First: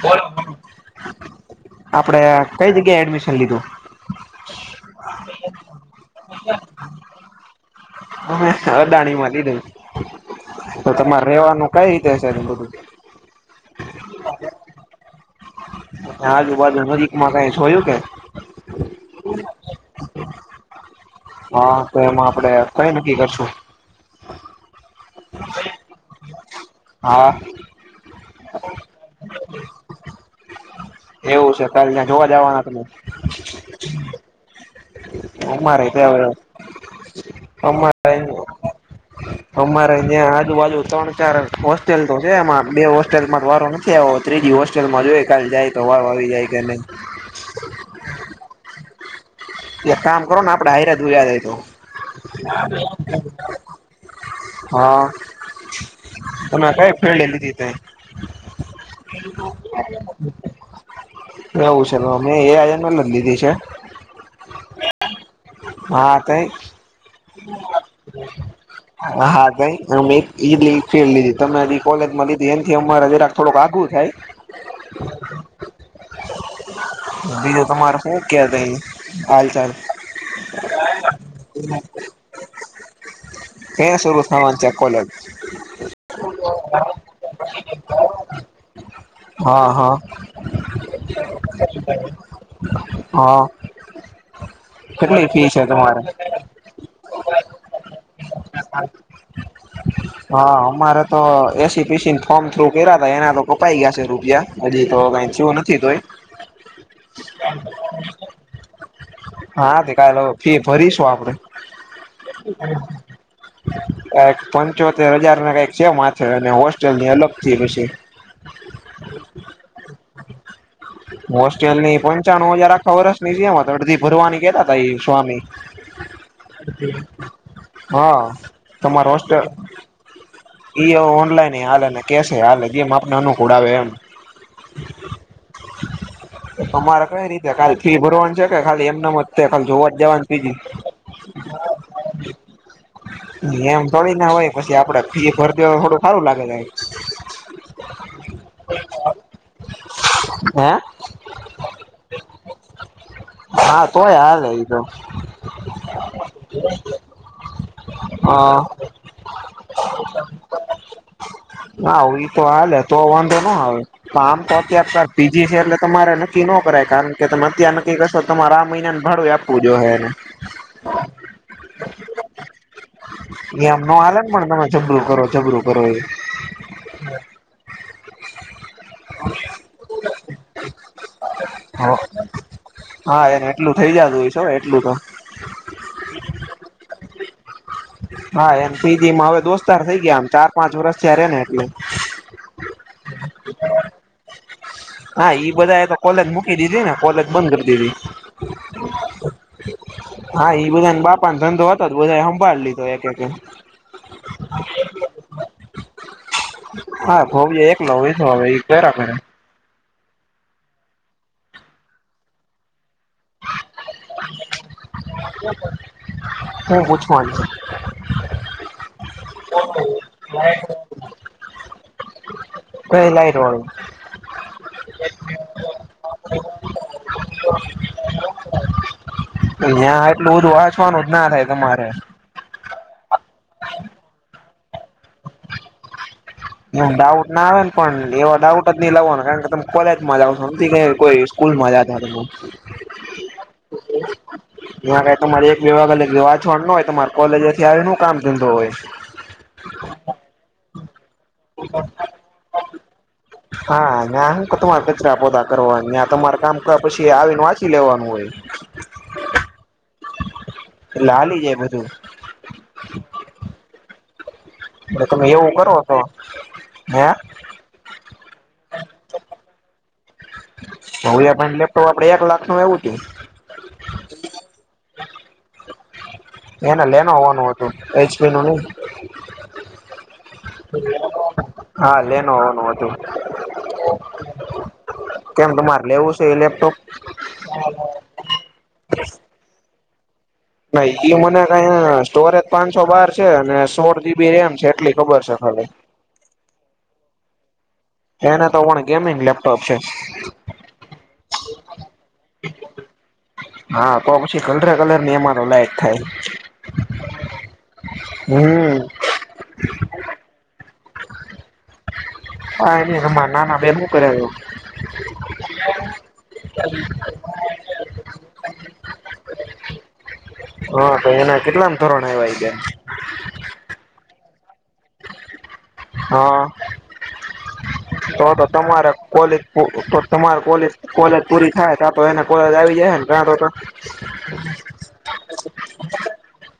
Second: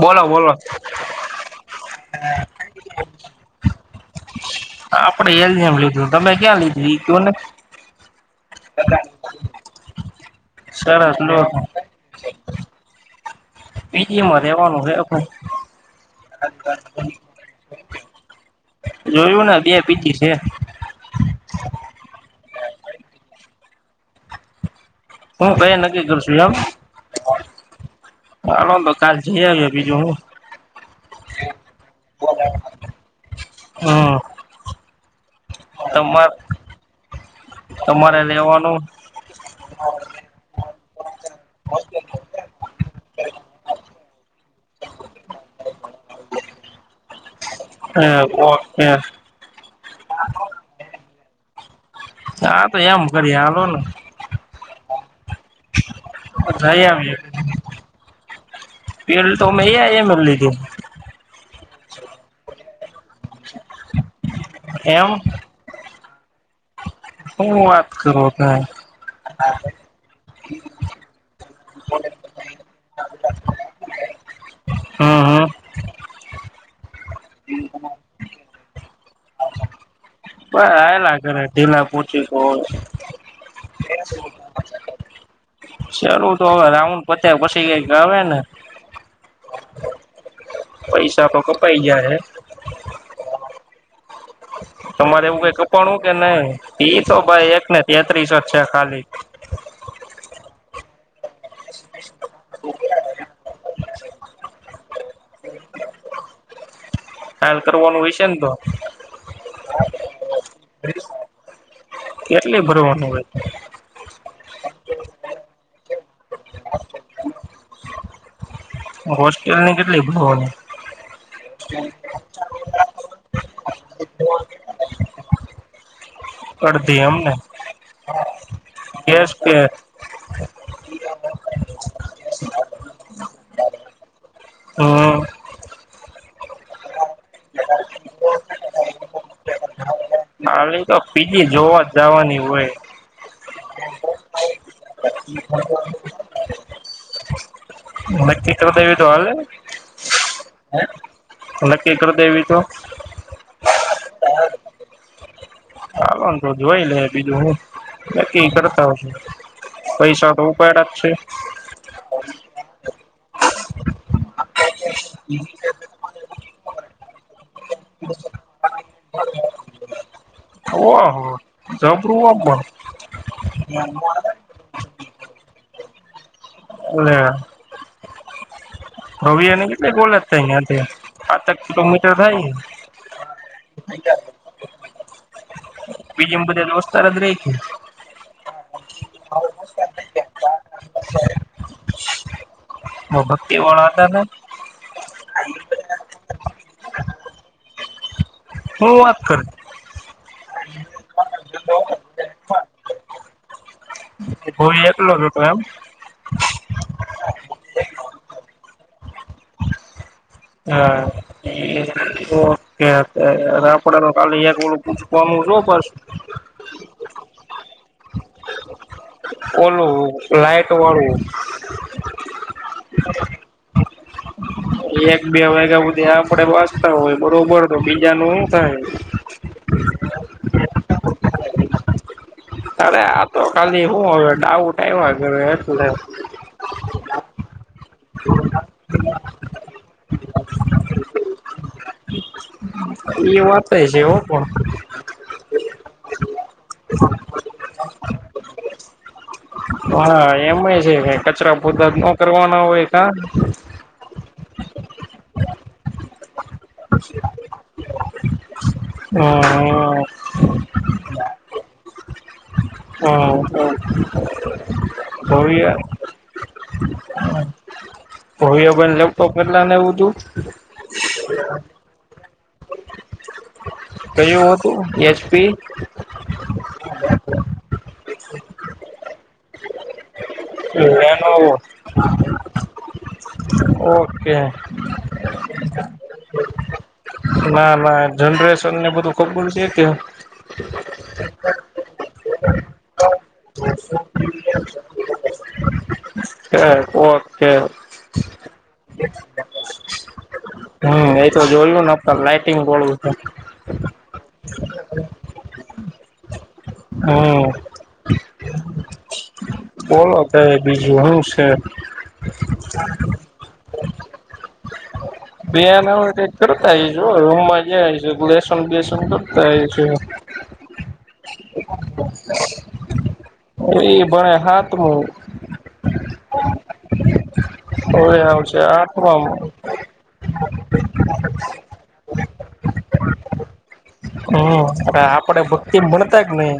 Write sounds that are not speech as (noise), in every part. બોલો બોલોલો આપડે અહ કઈ જગ્યાએ એડમિશન લીધું? આપડે એલ જે મેં લીધું તમે ક્યાં લીધું ઈ ક્યું ને? અમે અદાણી માં લીધે તો સરસ તમારે લો રેવાનું કઈ રીતે છે બધું? પી જી માં રહેવાનું છે આપડે. આજ ઉભા જી એક વીક માં થયું કાંઈ? જોયું ને બે પી જી છે. હા તો એમાં આપડે કઈ નક્કી કરશું? હું કયા નક્કી કરશું એમ? હા હાલો તો કાલ જઈ આવીયે બીજું હું. એવું છે કાલ ત્યાં જોવા જવાના તમે. હમ અમારે તો તમા હવે અમા તમારે રેવાનું અમારે ત્યાં આજુબાજુ ત્રણ ચાર હોસ્ટેલ તો છે એમાં બે હોસ્ટેલમાં વારો ને છે ત્રીજી હોસ્ટેલમાં જોય કાલ જાય તો વાર આવી જાય કે નહી. હૈ ઓ તે. એક કામ કરો ને આપડે હરા દુયા જાય તો. હા તો એમ કરીએ હાલો ને હા. અને જઈ કઈ આવીએ ફિલ્ડે લીધી તે? પેલ તો મે એમ જ લીધી એવું છે અમે એ હજને લ લીધી છે. એમ હા તઈ હું વાત કરો તમે હા તયી અમે ઈ ફેલ લીધી તમે કોલેજ માં લીધીખ એમથી અમારે જરા થોડો બાઘુ થાય હમ હમ બીજું તમારે શું કે તઈ હાલ ચાલ બ આલા ઘરે ઢીલા પહોંચી ગો. ક્યાં શરૂ થવાની છે કોલેજ ચાલું તો હવે રાઉન્ડ પતે પછી કઈક આવે ને હા, હા, પૈસા તો કપાઈ ગયા હે હા. તમારે કેટલી એવું ફી કઈ છે તમારે કપણવું કે નહી ઈ તો ભાઈ એક ને તેત્રી અજ છે ખાલી. (inaudible) હા અમારે તો એસી પી સી ફોર્મ થ્રુ કર્યા ત એના તો કપાઈ ગયા છે રૂપિયા હજી તો કઈ થીયુ નથી તો એ ખ્યાલ કરવાનું હોય છે ને તો હા દેખાએ લો ફી ફરીશું આપડે કેટલી ભરવાનું હોય આ એક પંચોતેર હજાર ના કઈક છે માથે અને હોસ્ટેલ ની અલગથી પછી. હોસ્ટેલની કેટલી ભરવાની હોસ્ટલની પંચાણું હજાર આ થા વરસ ની જે એમ તો અડધી ભરવાની કેતા તા એ સ્વામી અડધી એમને હા, તમારો ગેસ હોસ્ટલ કે એ ઓનલાઈન હાલે ને કેસ હાલે ને જેમ આપનાનો અનુકૂળ આવે એમ હા. અમારે કઈ રીતે ખાલી ફી ભરવાનું છે કે ખાલી એમના મસ્તે ખાલી જોવા જવાનું. આ પીજી ખાલી તો પીજી જાવા જવાની હોય. એમ થોડીના હોય પછી આપડે ફી ભરદે થોડું સારું લાગે કાઈ. નકી કર દેવી તો હાલે, હે નકી કર દેવી તો હા, તોય હાલે ઈ તો. હા હાલોને તો જોઈ લે બીજું હું નકી અ કરતા હશે. પૈસા તો ઉપાડ જ છે. હા, હુઈ તો હાલે તો વાંધો નો આવે. તો આમ તો અત્યારે પાર પી જી છે એટલે તમારે નક્કી નો કરાય કારણ કે તમે અત્યાર નક્કી કરશો તમારે આ મહિના ને ભાડું આપવું જો હે એને. ઓ ઓહ હ જબરું હ્ એમ પણ નો હાલે ને પણ જબરું કરો જબરું કરો નેઅ રવિ અને કેટલી ગોલજ થાઈ અહિયા થી પાચે ક કિલોમીટર થાય હા એને એટલું થઇ જાતું હશે એટલું તો પી જી મા બઘા દોસ્તાર જ રહે છે ને હા એમ પીજી મા હવે દોસ્તાર થઇ ગયા ચાર પાંચ વરષ તયા રે ને એટલે બ ભક્તિવાળા હતા ને હા ઈ બધા એ તો કોલેજ મૂકી દીધી ને કોલેજ બંધ કરી દીધી હું વાત કરે. હા એ બધાને બાપાને ધંધો હતો તો બધાએ સંંભાળ લીધો એટલે કે ભોઈ એકલો જ હતો એમ હા ભવય એકલો (unintelligible) હવે ઈ કરયા રાખે હા (unintelligible) ઓકે ચાલો કાલે એક ઓલુ પૂછવાનું છુ પડશે હું પૂછુંવા નું છે ઓલું લાઈટ વાળું કઈ લાઈટ વાળું એક બે વાગ્યા હુધી આપડે વાચતા હોય બરોબર તો બીજા નું હુ ધહે ન્યાં એટલું બધું વાંચવાનું જ ના થાય તમારે અરે આ તો ખાલી હું હવે ડાઉટ આવ્યા છે એટલે એમ ડાઉટ ના આવેને પણ એવા ડાઉટ જ નહી લાવવાનો કારણ કે ત કોલેજમા જાવ જો નથી કોઈ સ્કૂલ મા જાતા ઈ વાતેએ છે હો પણ ત્યાં કઈ તમારે એક વિભાગવાછોડ ન હોય તમારે કોલેજથી આવી ન કામ ધંધો હોય હા એમય છે કે કચરા પોતા ન કરવાના હોય કા હા ના હુ તમારે કચરા પોતા કરવાનના નાય તમારે કામ ક પછી આવીને વાંચી લેવાનું હોય. (inaudible) હઅ હાલી જાય બધું હ હ (inaudible) એટલે તમે એવું કરો તો હે ભવ્ય ભાઇ ને લેપટોપ કેટલાનું આવ્યુ તું. ભવ્ય ભાઇ નું લેપટોપ આપડે એક લાખ નું આવ્યું હતું. કયું હતું એચપી એને લેનો હોવાનું હતું એચપી નું નહ લેનોવો (inaudible) હા લેનોવા નું હતું. ઓકે કેમ તમારે લેવું છે એ લેપટોપ. ના ના જનરેશન ને બધું ખબર છે કે નઈ એ મને કઈ સ્ટોરેજ પાંચસો બાર છે અને સોળ જીબી રેમ છે એટલી ખબર છે ખાલી હ (unintelligible) ઓકે એને તો પણ ગેમિંગ લેપટોપ છે. હમ એતો જોયુ ને પણ લાઈટિંગ બોલવું છે હા તો પછી કલરે કલરની એમાં તો લાઇટ થાય. હમ્મ હમ્મ બોલો કઈ બીજું હું છે. હા એને મા નાના બે હું કરે છે. બેહ ન હોય કરતા આઈશું રૂમમાં જઈશ તો લેસન બેસન કરતા આવીશું હા તો એના કેટલામ ધોરણ આવ્યા ઈ ઈ ભણે હાતમું હા. હવે તો તો આવશે તમારે આઠમામાં કોલેજ પુ તમારે કોલેજ કોલેજ પૂરી થાય તા તો એને કોલેજ આવી જા હે ને તાતો હમ આપડે ભક્તિ મનતા જ નહી.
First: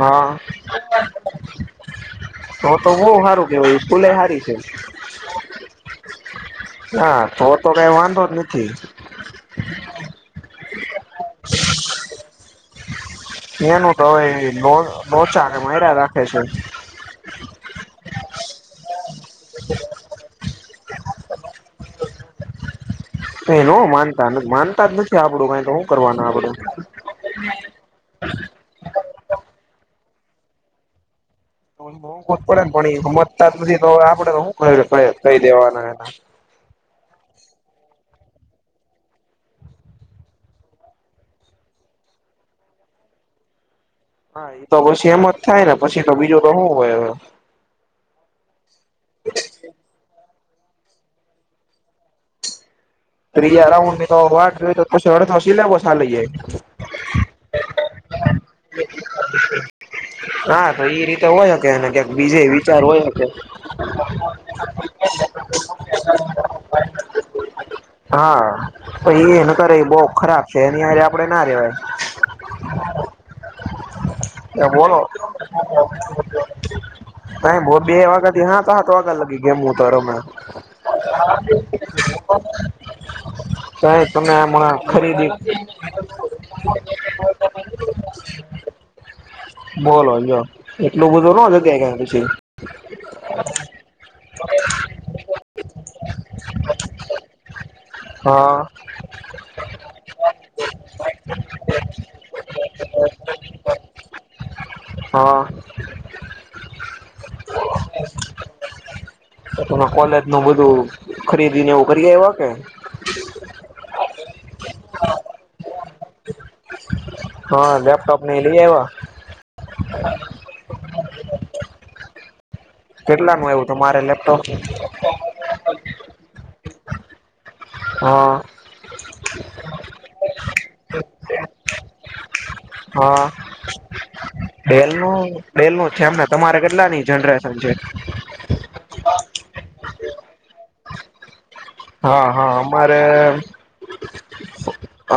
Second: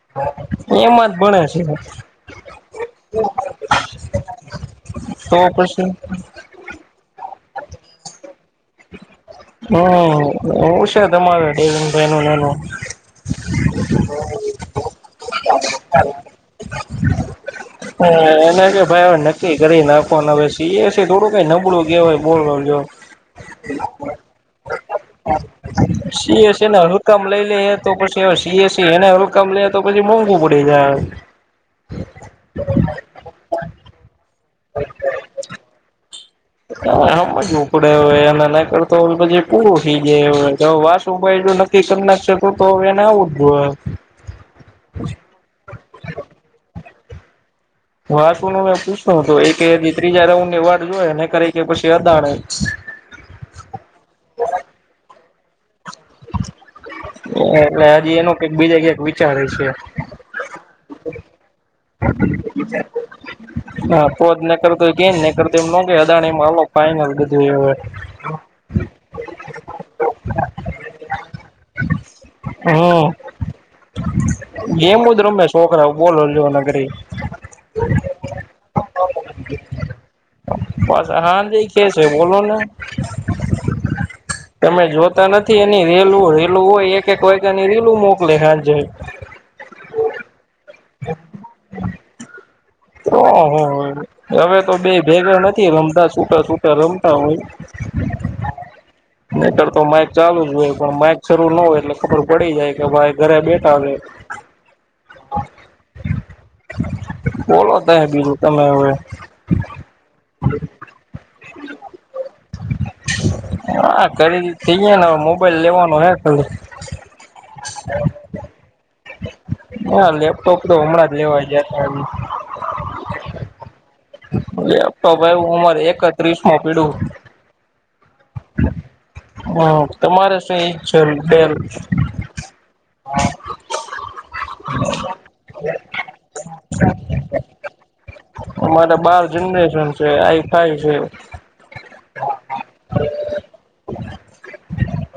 હા એમાં જ ભણે છે. તો તો બવ સારું કેવાય સ્કૂલે હારી છે. તો પછી હા તો તો કઈ વાંધો જ નથી હમ્મ એવું છે તમારે (unintelligible) ભાઈ ને એનું એનું તો હવે લોચા કે માર્યા રાખે છે. હ એને કે ભાઈ હવે નક્કી કરી નાખવાનું તો એ હશે થોડું કઈ નબળું કેવાય બોલ જો તો ન માનતા માનતા જ નથી આપડું કઈ તો હું સી હશે ને રકમ લઈ લઈએ તો પછી હવે સી એ સી એને રકમ લઈએ તો પછી મોંઘું પડી જાય. તો મોંઘું પડે ને પણ એ હમજતા જ નથી તો આપડે તો શું કહી દેવાના એના. હા સમજવુ પડે હોય એને નઈ કરોતો હો પછી પૂરું થઈ જાય એ વાસ ઉભા ઈ ગિયું ને નાત્ર (unintelligible) તો હવે એને આવું જ હા એ તો પછી એમ જ થાય ને પછી તો બીજું તો શું હોય હવે. હા શું નું મે પૂછતો હતું એકે ત્રીજા રાઉન્ડની એ વાત જોયને કરી કે પછી અદાણ ત્રીજા રાઉન્ડની તો વાત જો તો શળ વસી લેવો સાલીઈએ (unintelligible) એટલે હજી એનો કઈક બીજા ક્યાક વિચારે હ છે. (inaudible) હા તો એ રીતે હોય હકેને કં બીજે વિચાર હોય શકે હા પોજ કરતો ગને કરતો એમ ન અદાણી એ ફાઇનલ બધું હવે પછી એને કરે બહુ ખરાબ છે. એની આપડે ના રેવાય હમ્મ બોલો ગેમ બ રમે છોકરા બોલો નગરી ત બો બે વખત તો હતા તો આગ લગી ગયામ તોર મે પાછા હાંજે કે છે બોલો ને કહે તમે હમણા જોતા ખરીદી નથી રેલું રેલું હોય એક એક વાગ્યે ની રેલું મોકલે હાજે જાય બોલો જો એટલું બધુ નો જગાય પછી ઓહ હવે તો બે ભેગા નથી રમતા છૂટા છૂટા રમતા હોય હા નહીતર તો માઈક ચાલુ જ હોય પણ માઇક શરૂું ન હોય એટલે ખબર પડી જાય કે ભાઈ ઘરે બેઠા આવે હા બોલતા હ બીજુ તમે હવે ત કોલેજ નું બધું ખરીદી ને એવું કરી આયવા કે હા ખરીદી થઈે ને હવે મોબાઈલ લેવાનો હે ખાલી હા લેપટોપ ને લઈ આવ્યા (inaudible) હા લેપટોપ તો હમણાં જ લેવા ગયા હતા એ કેટલાનું આયવું હતું તમારે લેપટોપ વય ઉંમર એકત્રીસ માં પીડયુ હા- હ તમારે શું એક છે. બેલ હા- બેલ ન બેલ નું છે. એમને તમારે કેટલાની જનરેશન છે. અમારે બાર જનરેશન છે. વાઈ ફાઈ છે. હા હા અમારે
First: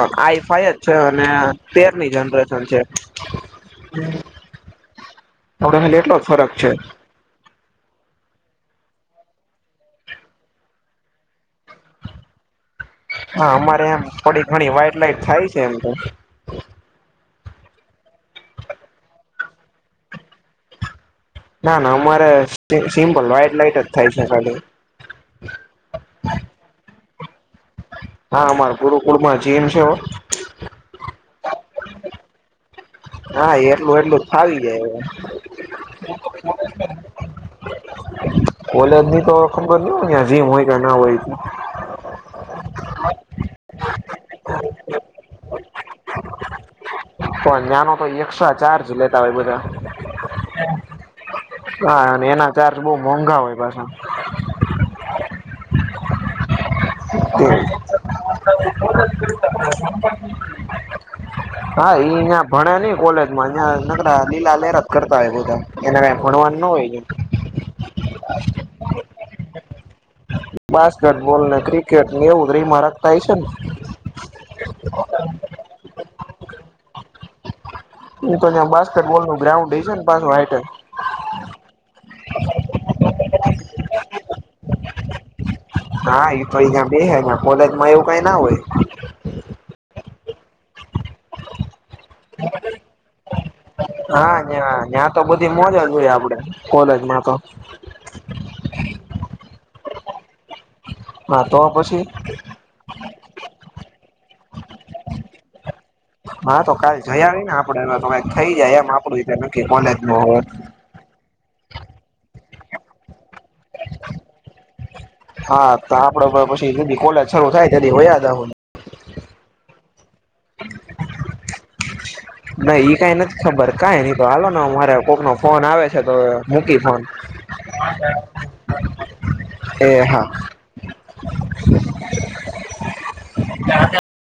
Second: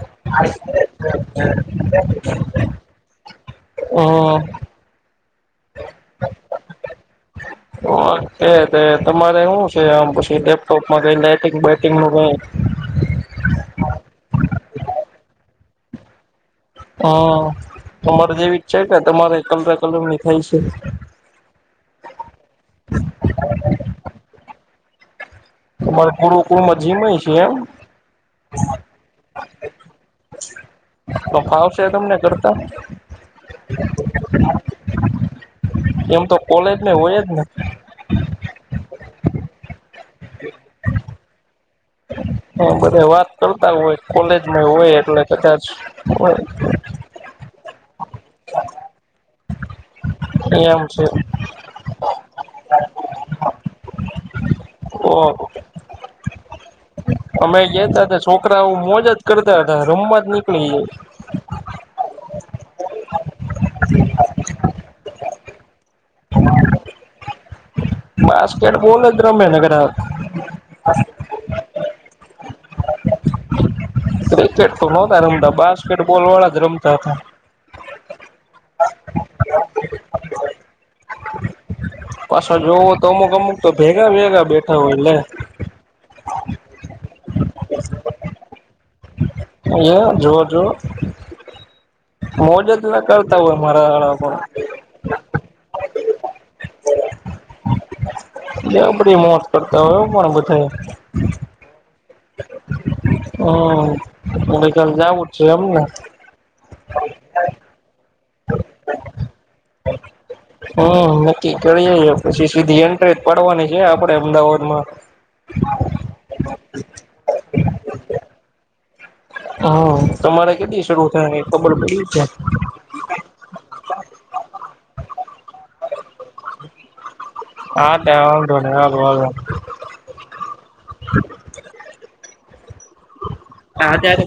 આઈફાઈ છે. અને તેરની જનરેશન છે. હમ્મ આપણા હાલી એટલો જ ફરક છે. કે તમારે શું છે. આ પછી લેપટોપમાં કઈ લાઈટિંગટંગ નું કઈ- હા અમારે એમ થોડી ઘણી વાાઈટ લાઈટ થાય છે. એમ તો- હમ તમારે જેવીચ છે. કે તમારે કલરે કલર ની થાય છે. ના ના અમારે સિમ્પલ વ્હાઈટ લાઈટ જ થાય છે. ખાલી તમારે ગુરુકમાં જીમ છે. એમ હા અમાર ગુરુકુળમાં જીમ છે. તો ફાવશે તમને કરતા- હા એટલું એટલું ફાઇ જાય એ- એમ તો કોલેજમાં હોય જ ને કોલેજ ની તો ખબર ન હોય જીમ હોય કે ના હોય- હા બધા વાત કરતા હોય કોલેજમાં હોય એટલે કદાચ હોય- પણ નાનો તો એકક્સ્ટ્રા ચાર્જ લેતા હોય બધા- એમ છે હા અને એના ચાર્જ બહ મોંઘા હોય પાછા- ઓ- અમે ગયા તા હતા છોકરા આવું મોજ જ કરતા હતા રમવા જ નીકળી- હા ઈ અહીં ભણે નઈ કોલેજ માં અં નકરા લીલા લેર જ કરતા હોય બધાં- એને ભણવાનું ન હોય- બાસ્કેટબોલ જ રમ્યાનગર- બાસ્કેટ બોલ ને ક્રિકેટ ની એ ઉધરી મારક થાય છે. ને- ક્રિકેટ તો નહતા રમતા બાસ્કેટ બોલ વાળા જ રમતા હતા- હું તો ત્યાં બાસ્કેટોલું ગ્રાઉન્ડ હ છે ને પાછ હઇટલ- પાછળ જોવ હો તો અમુક અમુક તો ભેગા ભેગા બેઠા હોય એટલે- હા તો અ બે હ કોલેજમાં એવું કઈ ના હોય- અયા જોઓ જો- મોજ જ ના કરતા હોય મારાળ હા પણ- ત્યાં તો બધી મજા જોઈએ આપડે કોલેજમાં તો- એ બડી મોત કરતા હોય એવ પણ બધા- હા તો પછી- હમ ગઈ કલ જવું જ છે એમને- હા તો કાલે જયા નય ને આપડે થઈ જાય એમ આપડુંતે નકી કોલેજ ન હોત- હમ નક્કી કરીએ પછી સીધી એન્ટ્રે પાડવાની છે આપડે અમદાવાદમાં- હા તો આપડે પછી દ કોલેછારું થાય ત્યારે હોયા હતા- હા તમારે કેલી શરૂ થાયને ખબર પડી છે. નઈ ઈ કઈ નથી ખબર કઈ ન તો હાલો મારે કોક નો ફોન આવે છે તો મૂકી ફોન- હા ત્યાો હ હ- એ હા- હાતે -